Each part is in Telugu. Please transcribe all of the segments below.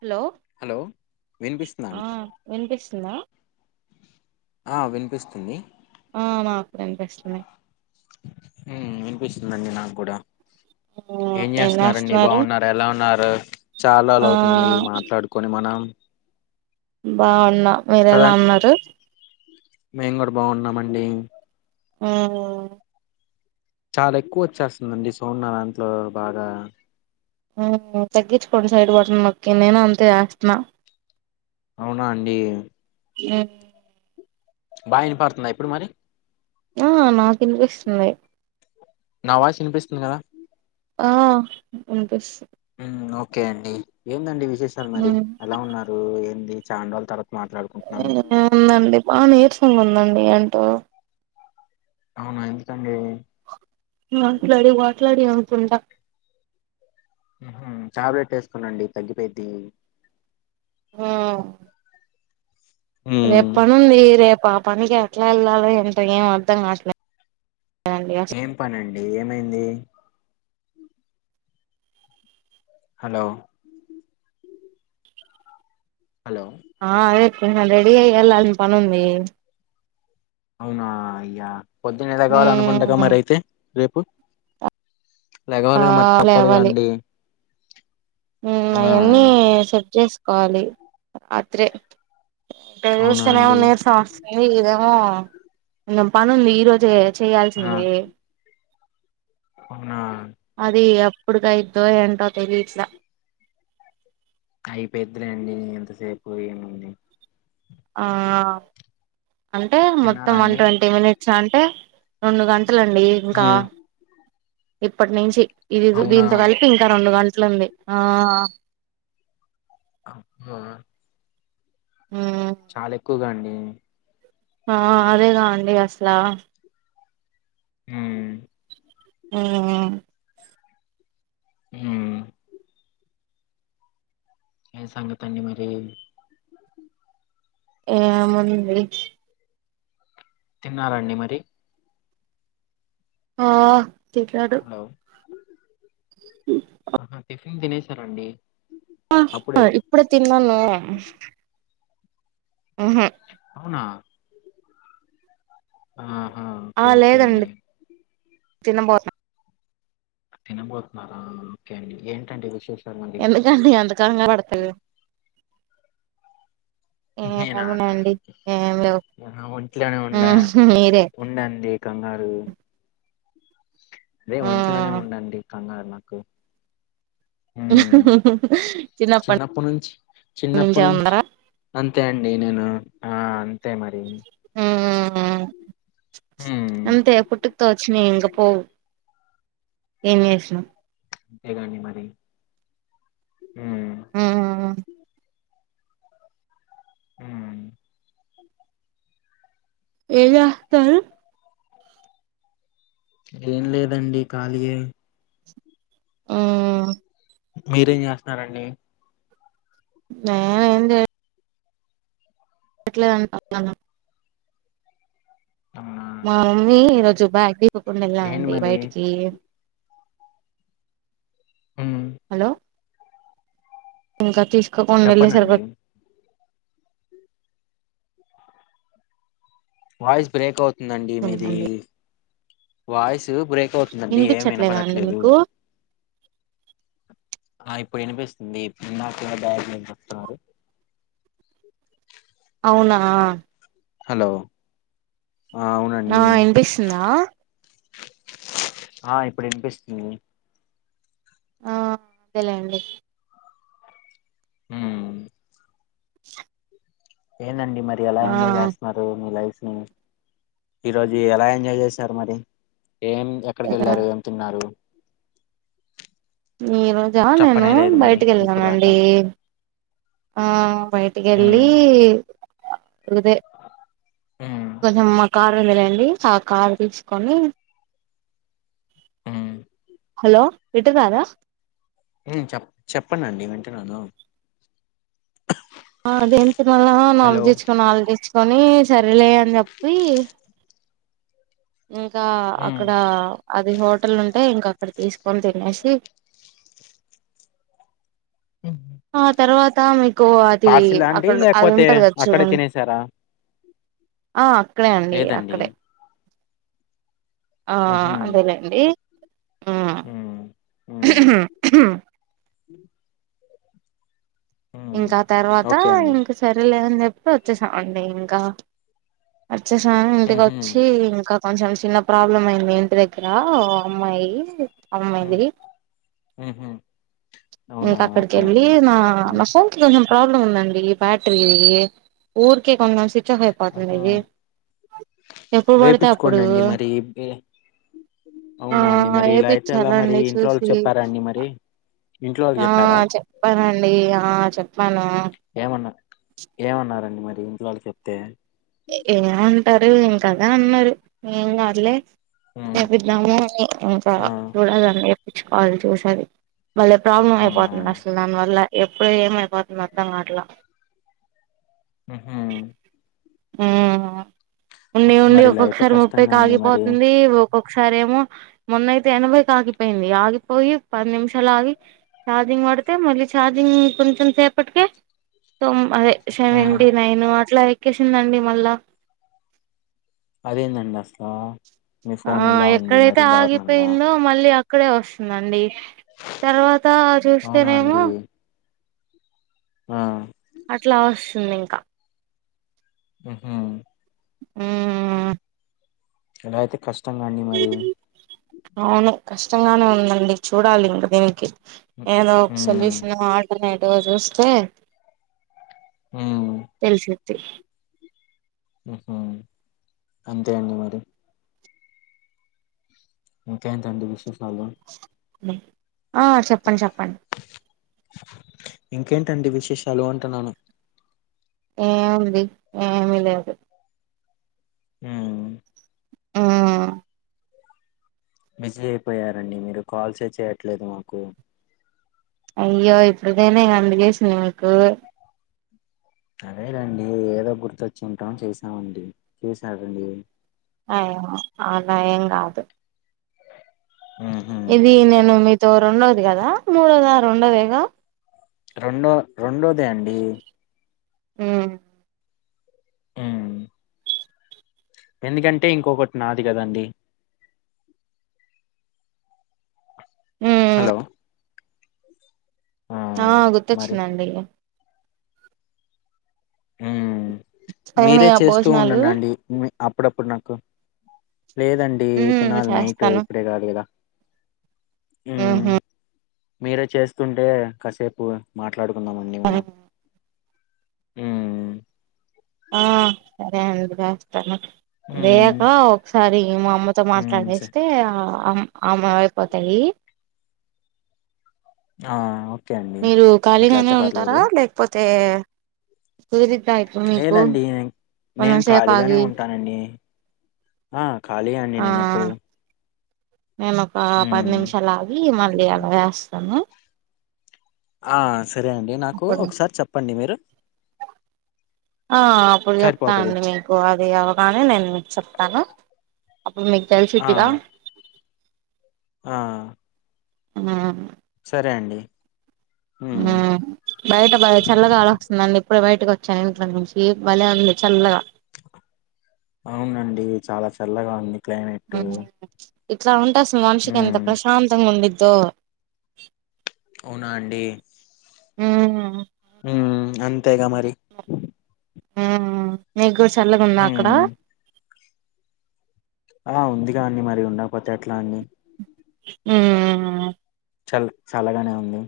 హలో హలో వినిపిస్తుందా ఆ అండి వినిపిస్తుందా అ వినిపిస్తుంది ఆ మాకుడ నిపిస్తుంది హ్మ్ వినిపిస్తుందండి నాకు కూడా ఆ ఏం చేస్తున్నారుడి చేస్తున్నారు బాగున్నారు ఎలా ఉన్నారు అ చాలా అలా ఆ అవుతుంది మాట్లాడుకొని మనం బాగున్నా మీర కదా ఎలా ఉన్నారు మేము కూడా బాగున్నామండి ఆ చాలా ఎక్కువ వచ్చేస్తుందండి సోన్న దాంట్లో బాగా ఆ తగ్గించుకోండి సైడ్ బటన్ నొకి నేను అంతే చేస్తున్నా అవునా అండి మ్మ్ బా యినపడుతున్నా ఇప్పుడు మరి ఆ నాకు ఇనిపిస్తుంది నా వాయిస్ వినిపిస్తుంది కదా ఆ వినిపిస్ మ్మ్ ఓకే అండి ఎందండి వి విశేషాలు మరి ఎలా ఉన్నారు ఏంది చాన్ రోజులు తర్వాత్ అవునండి బా నీరసంగా ఉన్ ఉందండి అంటూ అవునా ఎందుకండి మాట్లాడి వా మాట్లాడి అనుకుంటా టాబ్లెట్ వేసుకోనండి తగ్గిపోద్ది ఆ రేపు ఉమ్ పని ఉంది రేపు ఆ పనికి ఎట్లా వెళ్ళాలి ంట ఏం అర్తం కాట్లే ఏం పనండి ఏమైంది హలో హలో ఆ అదే రెడీ అయి వెళ్ళాలి పనుంది అవునా అయ్యా పొద్దున్న లెగవాలి అనుకుంట [unintelligible] ఉమ్ మరి అయితే రేపు ఆ లెగవాలిగా మరి తప్పదుగా అండి మ్మ్ ఆ అయన్నీ సబ్ చేస్త ఖాలి అత్రే అవునా లేస్తనే అండి ఉన్నాయి సార్స్ [unintelligible] ఇదేమో కొంచం పనుంది ఈరోజు ఆ చేయాల్సిందే అవునా ఎప్పుడుకైద్దో ఏంటో తెలియట్లా అయిపెద్దిలేండి ఎంతసేపు ఏముంది ఆ అంటే మొత్తం తిన్నారా వన్ అండి ట్వంటీ మినిట్స్ అంటే రెండు గంట అతలేండి ఇంకా ఉమ్ ఇప్పటి నుంచి ఇది దు అవునా దీంతో కలిపి ఇంకా రెండు గంటలు అట్లుంది ఆ అబ్బో ఉమ్ చాలై కువండి ఆ అదేగా అండి అసలా హ్మ్ ఆహా హ్మ్ ఏం సంగతి అండి మరి ఏముంది తిన్నారండి మరి ఆ తిట్లాడ్రు ఊ ఆహా టిఫిన్ తినేసారండి ఆ అ అప్పుడే ఇప్పుడే తిన్నాను ఉహు అవునా ఆ ఓకే ఓకే అండి తిన్నం బోస తినబోతున్నారా ఓకే అండి ఏంటండి విశేష ఎందుకండి అంత కంగారు పడుతరు నేనా ఏమున్నాయండి ఏం లేవు నా ఒంట్లోనే ఉండ ఉహు మీరే ఉండంది కంగారు అదే ఆ ఒంట్లోనే ఉండండి కంగారు నాకు ఉమ్ చిన్నప్పటి నుంచి చిన్నప్పటి నుంచి నుంచేవుందరా అంతే అండి నేను ఆ అంతే మరి ఆ ఉమ్ అంతే పుట్క్ తో వచ్చినయి ఇంక పోవు ఏం చేసిన అంతే కాండి మరి హ్మ్ ఉమ్ ఊహు ఏం చేస్తారు ఏం లేదండి ఖాళీయే ఆ మీరేం చేస్తున్నారండి నేను ఏ ఎట్లేద అని [inaudible] ఆ మా మమ్మీ రోజు బ్యాగ్ అనుకోకుండా ఎళ్లాను ఏంటి అండి మరి బయటికి ఉమ్ హలో ఇంకా తీసు తీసుకోకుండా వెళ్ళేసరికి చెప్పండండి వాయిస్ బ్రేక్ అవు నండి మీది వచ్చండి వాయిస్ బ్రేక్ అవుతుందండి ఏం వినిపించట్లేదా అండి వినపడట్లేదు మీకు ఆ ఇప్పుడు వినిపిస్తుంది ఇందాకా ఏమో బ్యాగ్ మో చెప్తున్నారు అవునా హలో ఆ నా అవునండి వినిపిస్తుందా ఆ ఇప్పుడు వినిపిస్తుంది ఆ అదే లెండి ఊహు ఏందండి మరి ఎలా ఆ ఎంజాయ్ చేస్తున్నారు మీ లైఫ్ ఈరోజు ఎలా ఎంజాయ్ చేశారు మరి ఏం ఎక్కడికి వెళ్ళారు ఏం తిన్నారు ఈ రోజా నేను చెప్పనే లేదు మరి బయటికి ఇప్పుడు దాకా వెళ్ళానండి ఆ బయటికి ఎళ్లి ఉమ్ అదే ఉమ్ కొంచెం మా కార్ ఉంది లేండి ఆ కార్ తీసుకొని ఊహు హలో వింటన్నారా హు చెప్ప చెప్పడి అండి వింటున్నాను అదే ఏం తినాలా అని హలో ఆలోచించుకొని ఆలోచించుకొని సరేలే అని చెప్పి ఇంకా ఉమ్ అక్కడ అది హోటల్ ఉంటే అంటే ఇంక అక్కడ తీసుకొని తినేసి ఆ తర్వాత తమ కు అది పార్సిలా అండి అక్కడ అది లేకపోతే ఉంటది కదా అక్కడే చూడండి తినేసారా ఆ అక్కడే అండి లేదండి అక్కడే ఆ అలేదండి ఉ ఉ ఇంకా తర్వాత ఓకే అండి ఇంక సరేలేవని చె ఎప్ప వచ్చేశామండి ఇంకా వచ్చేసామ్ ఉహు ఇంటికొచ్చి ఇంకా కొంచెం చిన్న ప్రాబ్లం అయింది ఇంటి దగ్గరఓ అమ్మాయి ఉ అమ్మాయిది ఊహు ఇంకా అక్కడకి వెళ్ళి నా నా మనకి సోంకి ప్రాబ్లమ్ ఉందండి బ్యాటరీ ఊర్కే కొం ఆ ఎప్పుడు పడితే వేపించుకొండి అప్పుడు అండి మరి ఆ అవునా అండి మరి ఇలా అయితే అలా మరి ఏపిచ్చాలండి ఇంట్లో వాళ్ళు చూసి చెప్పారాండి మరి ఇంట్లో ఆ వాళ్ళకి చెప్పారా చెప్పనండి ఆ చెప్ప ఏమన్నా ఏమన్నారండి మరి ఇంట్లోవాళ్ళు చెప్తే ఏంనారు లే హ్మ్ చేపిద్దాము అని ఇంకా ఆ చూడాలండి చ్చుకోవాల చూసారు మళ్ళ ప్రాబ్లం అవునా అయిపోతుంది అసలు దాని వల్ల ఎప్పుడు ఏమ పాతు మర్దం కాటలా హ్మ్ హ్మ్ హ్మ్ ఉండి ఉండి మరి ఇలా అయితే ఒక్కొక్కసారి ముప్పై కష్టంగా కి అండి మరి ఆగిపోతుంది ఒకసారి ఏమో మొన్నయితే ఎనభైకి ఒక ఆగిపోయింది ఆగిపోయి పది నిమిషాలు ఆగి ఛార్జింగ్ పడితే మళ్ళీ ఛార్జింగ్ కొంచెం సేపటికే సో అదే ఆ సెవెంటీ నైను లైక్ కిసిందండి మళ్ల్ళా అదేందండిస్తా ఆ ఎక్కడైతే ఆగిపోయిందో మళ్ళీ అ క్కడే వస్తుందండి తర్వాత అవునా చూస్తేనేమో అండి ఆ అట్లా వస్తుంది ఇంకా హ్మ్ హు మ్మ్ ఎలా అయితే కష్ ష్టం గండి మరి అవును కష్టంగానే ఉందండి చూడాలి ఇంకా దీనికి ఏదో ఒక హ్మ్ సొల్యూషన్ ఆల్టర్నేట్ టు చూస్తే హ్మ్ తే హ అంతే అండి మరి ఇంకెటండి విషె హలో ఆ చెప్పండి చెప్పండి ఇంకేంటండి విశేషాలు అంటున్నాను ఏముంది ఏమీలేదు హ్మ్ ఆహా బిజీ అయిపోయారండి మీరు కాల్సే చేయట్లేదు మాకు అయ్యో ఇప్పుడునేనే కదండీ చేసింది మీకు అదే రండి ఏదో గుర్తొచ్చి ఉంటాం చేసామండి చేసారండి అ ఏమో అలా ఎం కాదు ఉ ఇది నేను మీతో రెండోది కదా మూడోదా రెండోదేగా రెండు రెండోదే అండి హు ఆ ఎందుకంటే ఇంకొకటి నాది కదండి మ్మ్ హలో ఆ మరి గుర్తొచ్చిందండి ఉ నేను మీరే ఇగ చేస్తూ భోజనాలు ఉండండండి మే అప్పుడు అప్పుడు నాకు లేదండి మ్మ్ తినాలి నైట్ చేస్తాను ఇప్పుడే కాదు కదా మ్మ్ ఆహ మీరే చేస్తుంటే కాసేపూ మాట్ ట్లడుకుందామండి మనం మ్ ఆ సరే అండి ఏస్తాను హ్మ్ వేయక ఒక్సారి మా అమ్మతో హ్మ్ స మాట్లాడేస్తే ఆ అమ్ అమ అయిపోతాయీ హా మీరు ఖాళీగానే ఉంటారా లేక్పోతే సది లేదండి నేన్ ఖాళీగానే ఆగి ఉంటానండి ఆ ఖాళీ అండి నేన్ ఎప్పుడూ నేన్ ఒకా పది నిమిషాల్ ఆగి మళ్ళీ అలా ఏస్తాను హా సరే అండి నాకు అప్పుడు ఒకసారి చెప్పండి మీరు ఆ అప్పుడు సరిపోతది చెప్తాండి మీకు అది అవగానే నేను మిక్ చెప్తాను అప్పు మీక్ ఆ తెల్సిద్దిగా ఆ [unintelligible] రే అండి మ్ హ్మ్ బయట బాగా చల్లగాల్ ఒస్తుందండి ఇప్పుడు బయటక్ వచ్చా ఇంట్లో నుంచి భలే ఉంది చల్లగా ఈ చాలా చల్లగా ఉంది క్లైమేటూ ఇట్లా ఉంట్ మనుషిక్ ఎంత ప్రశాంతంగా ఉండిద్ దో అవునాండీ ఉ అంతెేగా మరి మీకు చల్లగుందా హ్మ్ అక్కడా ఆ ఉందిగా అండి మరి ఉండపోతే ఎట్లా అండి మ్ చల్ చల్లగానే ఉంది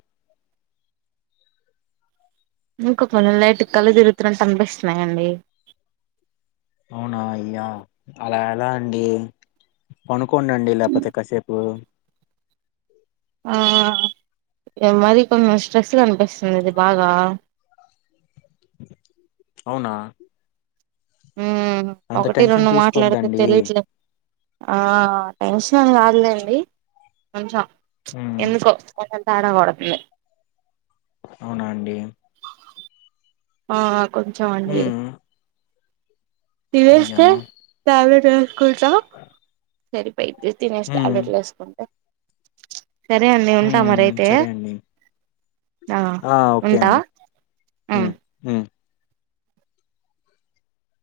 [unintelligible] లైట్ కళ్ళు తిరుగుతున్నట్టు అనిపిస్తున్నాయండి అవునా అయ్యా అలా ఎలా అండి పనుకోండండి లెపోతే కాసేపు ఆ ఏ మరి కొంచెం స్ట్రెస్ గా అనిపిస్ [unintelligible] బాగా అవునా ఉమ్మ అంత ఒకటి టెన్షన్ రెండు మాట్లాడితే తీసుకోద్దండి తెలియట్లే ఆ టెన్షన్ కాదులేండి కొంచెం ఉమ్ ఎందుకో పహెల్ తేడా కొడుతుంది అవునా అండి ఆ కొంచెం అండి ఉమ్ అయ్యా తినేస్తే టాబ్లెట్ వే కొంచెము [unintelligible] పై [unintelligible] లేసి తినేసి ఉమ్ టాబ్లెట్లేసుకుంటే సరే అండి ఉంటా ఉమ్ మరి అయితే సరే అండి ఆ ఓకే ఉంటా అండి ఉమ్